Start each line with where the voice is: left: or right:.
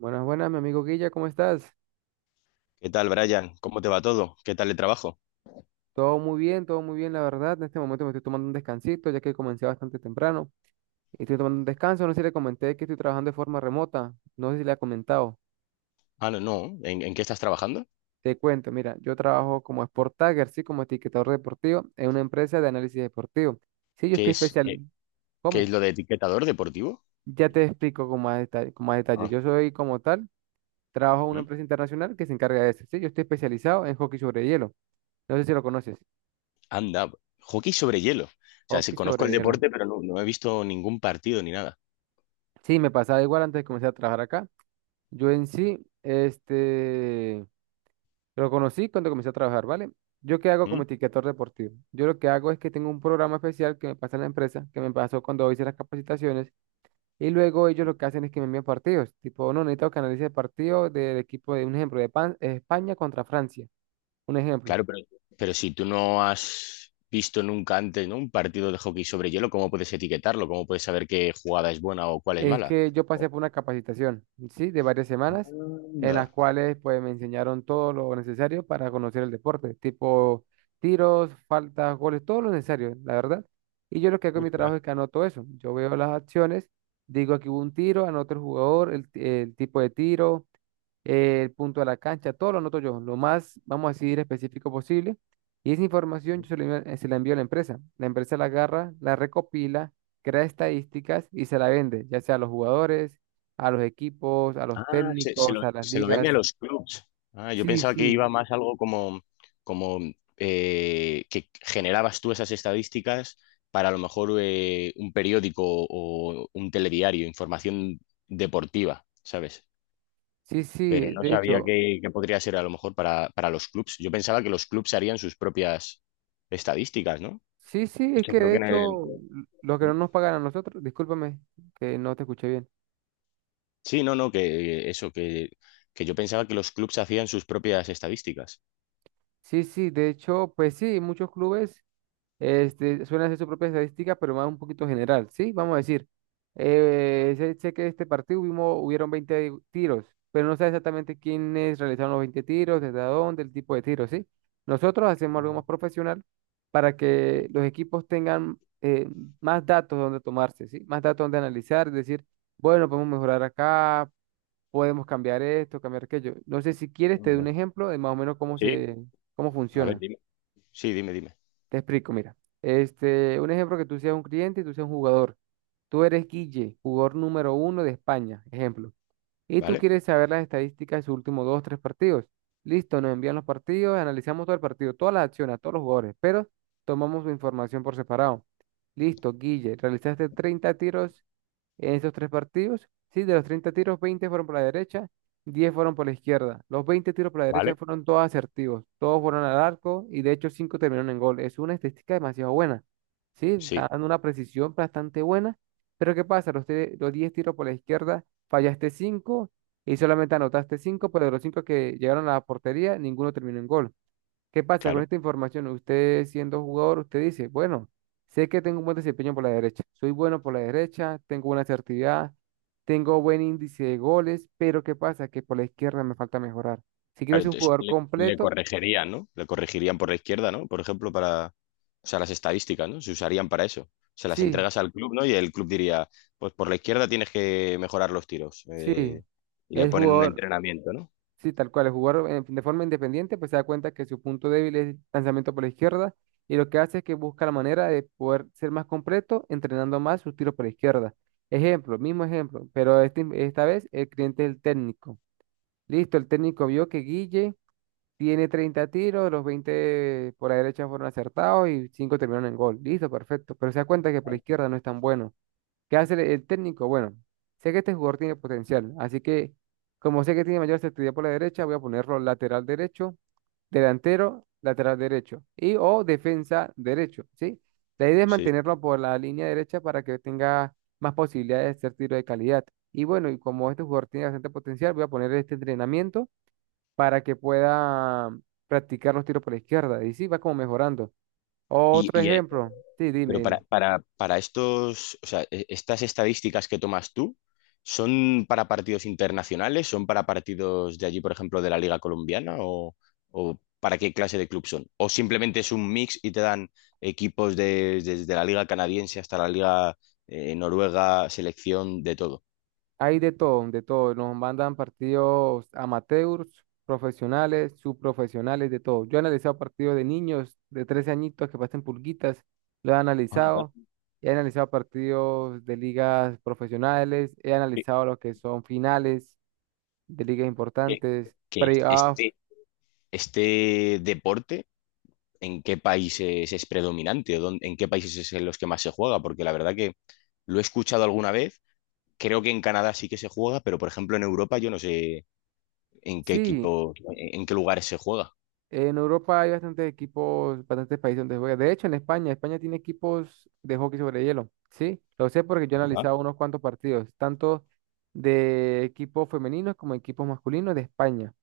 right: Buenas, buenas, mi amigo Guilla, ¿cómo estás?
left: ¿Qué tal, Brian? ¿Cómo te va todo? ¿Qué tal el trabajo?
right: Todo muy bien, la verdad. En este momento me estoy tomando un descansito, ya que comencé bastante temprano. Y estoy tomando un descanso, no sé si le comenté que estoy trabajando de forma remota, no sé si le ha comentado.
left: Ah, no, no. ¿En qué estás trabajando?
right: Te cuento, mira, yo trabajo como Sport Tagger, sí, como etiquetador deportivo, en una empresa de análisis deportivo. Sí, yo
left: ¿Qué
right: estoy
left: es,
right: especial.
left: qué, qué es
right: ¿Cómo?
left: lo de etiquetador deportivo?
right: Ya te explico con más detalle, con más detalle.
left: Ah.
right: Yo soy como tal, trabajo en una
left: ¿Mm?
right: empresa internacional que se encarga de eso. Sí, yo estoy especializado en hockey sobre hielo. No sé si lo conoces.
left: Anda, hockey sobre hielo. O sea, sí
right: Hockey
left: conozco
right: sobre
left: el
right: hielo.
left: deporte, pero no, no he visto ningún partido ni nada.
right: Sí, me pasaba igual antes de comenzar a trabajar acá. Yo en sí, lo conocí cuando comencé a trabajar, ¿vale? Yo qué hago
left: ¿Mm?
right: como etiquetador deportivo. Yo lo que hago es que tengo un programa especial que me pasa en la empresa, que me pasó cuando hice las capacitaciones, y luego ellos lo que hacen es que me envían partidos. Tipo, no, necesito que analice el partido del equipo de un ejemplo de España contra Francia. Un ejemplo.
left: Claro, pero si tú no has visto nunca antes, ¿no? un partido de hockey sobre hielo, ¿cómo puedes etiquetarlo? ¿Cómo puedes saber qué jugada es buena o cuál es
right: Es
left: mala?
right: que yo pasé
left: Oh.
right: por una capacitación, ¿sí? De varias semanas, en las
left: Anda.
right: cuales pues me enseñaron todo lo necesario para conocer el deporte, tipo tiros, faltas, goles, todo lo necesario, la verdad. Y yo lo que hago en mi
left: Ostras.
right: trabajo es que anoto eso. Yo veo las acciones, digo aquí hubo un tiro, anoto el jugador, el tipo de tiro, el punto a la cancha, todo lo noto yo, lo más, vamos a decir, específico posible. Y esa información yo se la envío a la empresa. La empresa la agarra, la recopila, crea estadísticas y se la vende, ya sea a los jugadores, a los equipos, a los
left: Ah, se,
right: técnicos, a las
left: se lo vende a
right: ligas.
left: los clubs. Ah, yo
right: Sí,
left: pensaba que
right: sí,
left: iba más algo como, como que generabas tú esas estadísticas para a lo mejor un periódico o un telediario, información deportiva, ¿sabes?
right: sí,
left: Pero
right: sí,
left: no
right: de
left: sabía
right: hecho,
left: que podría ser a lo mejor para los clubs. Yo pensaba que los clubs harían sus propias estadísticas, ¿no?
right: sí, sí,
left: De
right: es
left: hecho,
right: que
left: creo
right: de
left: que en el...
right: hecho, lo que no nos pagan a nosotros, discúlpame que no te escuché bien.
left: Sí, no, no, que eso, que yo pensaba que los clubs hacían sus propias estadísticas.
right: Sí, sí, de hecho, pues sí, muchos clubes suelen hacer su propia estadística, pero más un poquito general, ¿sí? Vamos a decir, sé que este partido hubieron 20 tiros, pero no sé exactamente quiénes realizaron los 20 tiros, desde dónde, el tipo de tiro, ¿sí? Nosotros hacemos algo más profesional para
left: Sí.
right: que los equipos tengan más datos donde tomarse, ¿sí? Más datos donde analizar, es decir, bueno, podemos mejorar acá, podemos cambiar esto, cambiar aquello. No sé si quieres, te doy un ejemplo de más o menos
left: Sí,
right: cómo
left: a ver,
right: funciona.
left: dime. Sí, dime, dime.
right: Te explico, mira. Un ejemplo que tú seas un cliente y tú seas un jugador. Tú eres Guille, jugador número uno de España, ejemplo. Y tú
left: ¿Vale?
right: quieres saber las estadísticas de sus últimos dos, tres partidos. Listo, nos envían los partidos, analizamos todo el partido, todas las acciones, a todos los jugadores, pero tomamos su información por separado. Listo, Guille, realizaste 30 tiros en esos tres partidos, sí, de los 30 tiros, 20 fueron por la derecha, 10 fueron por la izquierda. Los 20 tiros por la derecha
left: ¿Vale?
right: fueron todos asertivos, todos fueron al arco y de hecho 5 terminaron en gol. Es una estadística demasiado buena, sí,
left: Sí,
right: dando una precisión bastante buena. Pero ¿qué pasa? Los 10 tiros por la izquierda, fallaste 5 y solamente anotaste cinco, pero de los 5 que llegaron a la portería, ninguno terminó en gol. ¿Qué pasa con
left: claro.
right: esta información? Usted siendo jugador, usted dice, bueno, sé que tengo un buen desempeño por la derecha, soy bueno por la derecha, tengo buena asertividad, tengo buen índice de goles, pero ¿qué pasa? Que por la izquierda me falta mejorar. Si quiero
left: Claro,
right: ser un
left: entonces
right: jugador
left: le
right: completo,
left: corregirían, ¿no? Le corregirían por la izquierda, ¿no? Por ejemplo, para, o sea, las estadísticas, ¿no? Se usarían para eso. Se las
right: sí,
left: entregas al club, ¿no? Y el club diría, pues por la izquierda tienes que mejorar los tiros.
right: sí.
left: Y le
right: El
left: ponen un
right: jugador,
left: entrenamiento, ¿no?
right: Sí, tal cual, el jugar de forma independiente, pues se da cuenta que su punto débil es lanzamiento por la izquierda y lo que hace es que busca la manera de poder ser más completo entrenando más sus tiros por la izquierda. Ejemplo, mismo ejemplo, pero esta vez el cliente es el técnico. Listo, el técnico vio que Guille tiene 30 tiros, los 20 por la derecha fueron acertados y 5 terminaron en gol. Listo, perfecto, pero se da cuenta que por la izquierda no es tan bueno. ¿Qué hace el técnico? Bueno, sé que este jugador tiene potencial, así que como sé que tiene mayor actividad por la derecha, voy a ponerlo lateral derecho, delantero, lateral derecho y o defensa derecho, ¿sí? La idea es
left: Sí.
right: mantenerlo por la línea derecha para que tenga más posibilidades de hacer tiro de calidad. Y bueno, y como este jugador tiene bastante potencial, voy a poner este entrenamiento para que pueda practicar los tiros por la izquierda. Y sí, va como mejorando.
left: Y,
right: Otro
left: y,
right: ejemplo. Sí, dime,
left: Pero
right: dime.
left: para estos, o sea, estas estadísticas que tomas tú, ¿son para partidos internacionales? ¿Son para partidos de allí, por ejemplo, de la Liga Colombiana? O para qué clase de club son? ¿O simplemente es un mix y te dan equipos desde la Liga Canadiense hasta la Liga Noruega, selección, de todo?
right: Hay de todo, de todo. Nos mandan partidos amateurs, profesionales, subprofesionales, de todo. Yo he analizado partidos de niños de 13 añitos que pasen pulguitas, lo he
left: Anda,
right: analizado. He analizado partidos de ligas profesionales, he
left: que,
right: analizado lo que son finales de ligas
left: que-
right: importantes,
left: que
right: playoffs.
left: este, este deporte en qué países es predominante o en qué países es en los que más se juega, porque la verdad que lo he escuchado alguna vez, creo que en Canadá sí que se juega, pero por ejemplo en Europa yo no sé en qué
right: Sí,
left: equipo, en qué lugares se juega.
right: en Europa hay bastantes equipos, bastantes países donde se juega. De hecho, en España, España tiene equipos de hockey sobre hielo. Sí, lo sé porque yo he
left: Anda.
right: analizado unos cuantos partidos, tanto de equipos femeninos como equipos masculinos de España.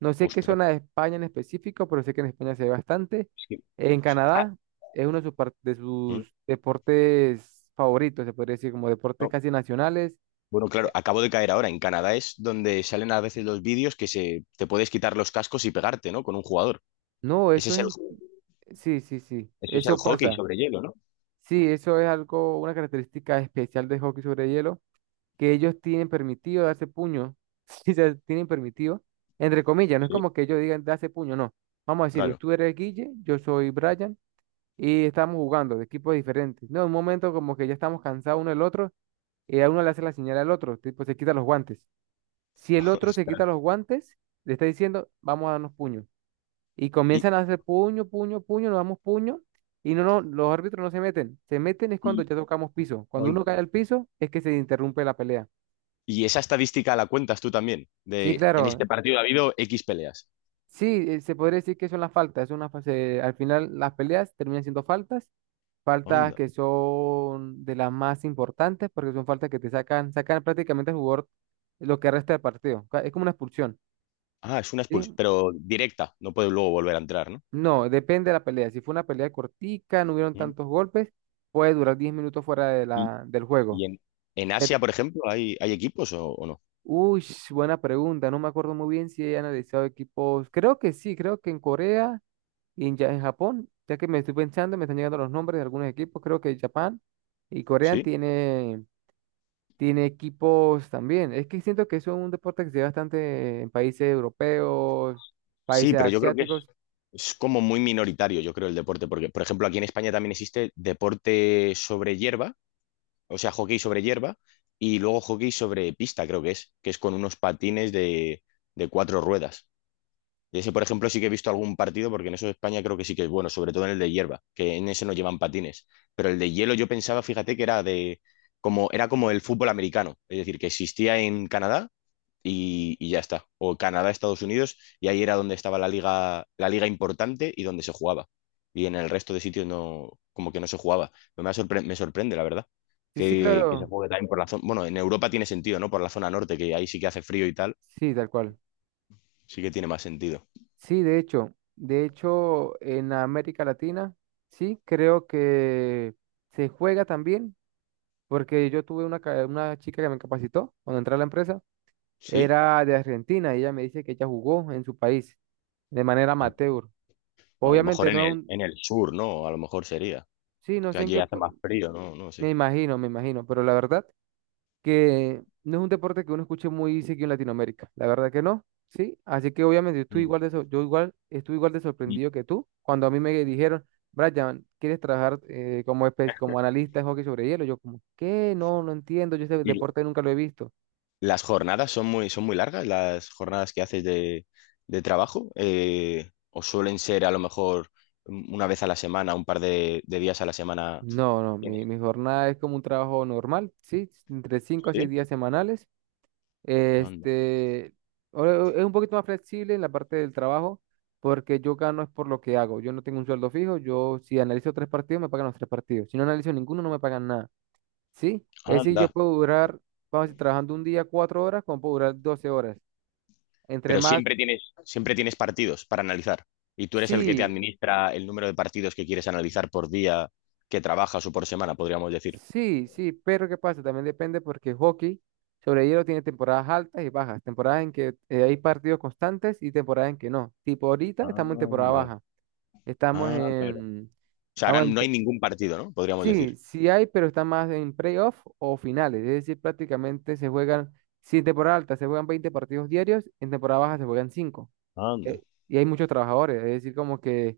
right: No sé qué
left: Ostras.
right: zona de España en específico, pero sé que en España se ve bastante.
left: es que-
right: En
left: ah.
right: Canadá es uno de de
left: Mm.
right: sus deportes favoritos, se podría decir, como deportes
left: no,
right: casi nacionales.
left: No, claro, acabo de caer ahora. En Canadá es donde salen a veces los vídeos que se, te puedes quitar los cascos y pegarte, ¿no? Con un jugador.
right: No,
left: Ese es el,
right: sí, sí, sí,
left: ese es el
right: eso
left: hockey
right: pasa.
left: sobre hielo, ¿no?
right: Sí, eso es algo, una característica especial de hockey sobre hielo, que ellos tienen permitido darse puño, sí, se tienen permitido, entre comillas, no es
left: Sí.
right: como que ellos digan darse puño, no. Vamos a decir,
left: Claro.
right: tú eres Guille, yo soy Brian, y estamos jugando de equipos diferentes. No, en un momento como que ya estamos cansados uno del otro, y a uno le hace la señal al otro, tipo se quita los guantes. Si el otro se
left: Ostras.
right: quita los guantes, le está diciendo, vamos a darnos puño y
left: Y,
right: comienzan a hacer puño, puño, puño, nos damos puño y no, no, los árbitros no se meten. Se meten es cuando
left: sí.
right: ya tocamos piso. Cuando uno cae al piso es que se interrumpe la pelea.
left: Y esa estadística la cuentas tú también,
right: Sí,
left: de en
right: claro.
left: este partido ha habido X peleas.
right: Sí, se podría decir que son las faltas. Es una fase, al final las peleas terminan siendo faltas, faltas
left: Onda.
right: que son de las más importantes porque son faltas que te sacan, sacan prácticamente al jugador lo que resta del partido. Es como una expulsión,
left: Ah, es una expulsión,
right: ¿sí?
left: pero directa, no puede luego volver a entrar, ¿no?
right: No, depende de la pelea. Si fue una pelea cortica, no hubieron
left: Mm.
right: tantos golpes, puede durar 10 minutos fuera de
left: Y,
right: la, del juego.
left: y en, en
right: Pero-
left: Asia, por ejemplo, ¿hay, hay equipos o no?
right: Uy, buena pregunta. No me acuerdo muy bien si he analizado equipos. Creo que sí, creo que en Corea y en, en Japón, ya que me estoy pensando, me están llegando los nombres de algunos equipos. Creo que Japón y Corea
left: Sí,
right: tiene, tiene equipos también. Es que siento que eso es un deporte que se ve bastante en países europeos,
left: sí,
right: países
left: pero yo creo que
right: asiáticos.
left: es como muy minoritario, yo creo, el deporte, porque, por ejemplo, aquí en España también existe deporte sobre hierba, o sea, hockey sobre hierba, y luego hockey sobre pista, creo que es con unos patines de cuatro ruedas. Y ese, por ejemplo, sí que he visto algún partido, porque en eso de España creo que sí que es bueno, sobre todo en el de hierba, que en ese no llevan patines. Pero el de hielo yo pensaba, fíjate, que era de como, era como el fútbol americano, es decir, que existía en Canadá y ya está. O Canadá, Estados Unidos, y ahí era donde estaba la liga importante y donde se jugaba. Y en el resto de sitios no, como que no se jugaba. Me, me sorprende, la verdad,
right: Sí, sí,
left: que se
right: claro.
left: juegue también por la zona. Bueno, en Europa tiene sentido, ¿no? Por la zona norte, que ahí sí que hace frío y tal,
right: Sí, tal cual.
left: sí que tiene más sentido.
right: Sí, de hecho, en América Latina, sí, creo que se juega también. Porque yo tuve una chica que me capacitó cuando entré a la empresa,
left: ¿Sí?
right: era de Argentina y ella me dice que ella jugó en su país de manera amateur.
left: O a lo mejor
right: Obviamente no es un,
left: en el sur, ¿no? A lo mejor sería.
right: sí, no
left: Que
right: sé en
left: allí hace más frío, ¿no? No sé.
right: me imagino, pero la verdad que no es un deporte que uno escuche muy seguido en Latinoamérica, la verdad que no, sí, así que obviamente yo estoy
left: Mm.
right: yo igual, estuve igual de
left: ¿Y,
right: sorprendido que tú cuando a mí me dijeron, Brian, ¿quieres trabajar como analista de hockey sobre hielo? Yo como, ¿qué? No, no entiendo, yo ese
left: y
right: deporte nunca lo he visto.
left: las jornadas son muy largas? ¿Las jornadas que haces de trabajo? ¿O suelen ser a lo mejor una vez a la semana, un par de días a la semana?
right: No, no,
left: ¿Tienes?
right: mi jornada es como un trabajo normal, sí, entre 5 a 6
left: ¿Sí?
right: días semanales.
left: Anda,
right: Este, es un poquito más flexible en la parte del trabajo porque yo gano es por lo que hago. Yo no tengo un sueldo fijo, yo si analizo tres partidos me pagan los tres partidos. Si no analizo ninguno no me pagan nada, ¿sí? Es decir, yo
left: anda.
right: puedo durar, vamos a decir, trabajando un día 4 horas, como puedo durar 12 horas. Entre
left: Pero
right: más,
left: siempre tienes partidos para analizar. Y tú eres el que te
right: sí,
left: administra el número de partidos que quieres analizar por día que trabajas o por semana, podríamos decir.
right: sí, sí, pero ¿qué pasa? También depende porque hockey sobre hielo tiene temporadas altas y bajas, temporadas en que hay partidos constantes y temporadas en que no. Tipo, ahorita estamos en temporada
left: Anda.
right: baja, estamos
left: Ah, claro.
right: en...
left: O sea, ahora
right: Vamos en-
left: no hay ningún partido, ¿no? Podríamos decir.
right: sí, sí hay, pero está más en playoff o finales, es decir, prácticamente se juegan, si en temporada alta se juegan 20 partidos diarios, en temporada baja se juegan 5, eh,
left: Anda,
right: y hay muchos trabajadores, es decir, como que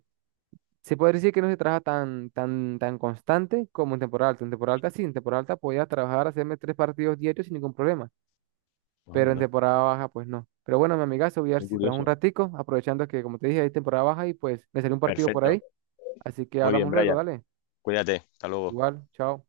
right: se puede decir que no se trabaja tan constante como en temporada alta. En temporada alta sí, en temporada alta podía trabajar, hacerme tres partidos diarios sin ningún problema, pero en
left: anda,
right: temporada baja pues no. Pero bueno, mi amigazo, voy a ver
left: qué
right: si trabajo un
left: curioso.
right: ratico, aprovechando que como te dije, hay temporada baja y pues me salió un partido por
left: Perfecto.
right: ahí. Así que
left: Muy bien,
right: hablamos luego,
left: Brian.
right: dale.
left: Cuídate. Hasta luego.
right: Igual, chao.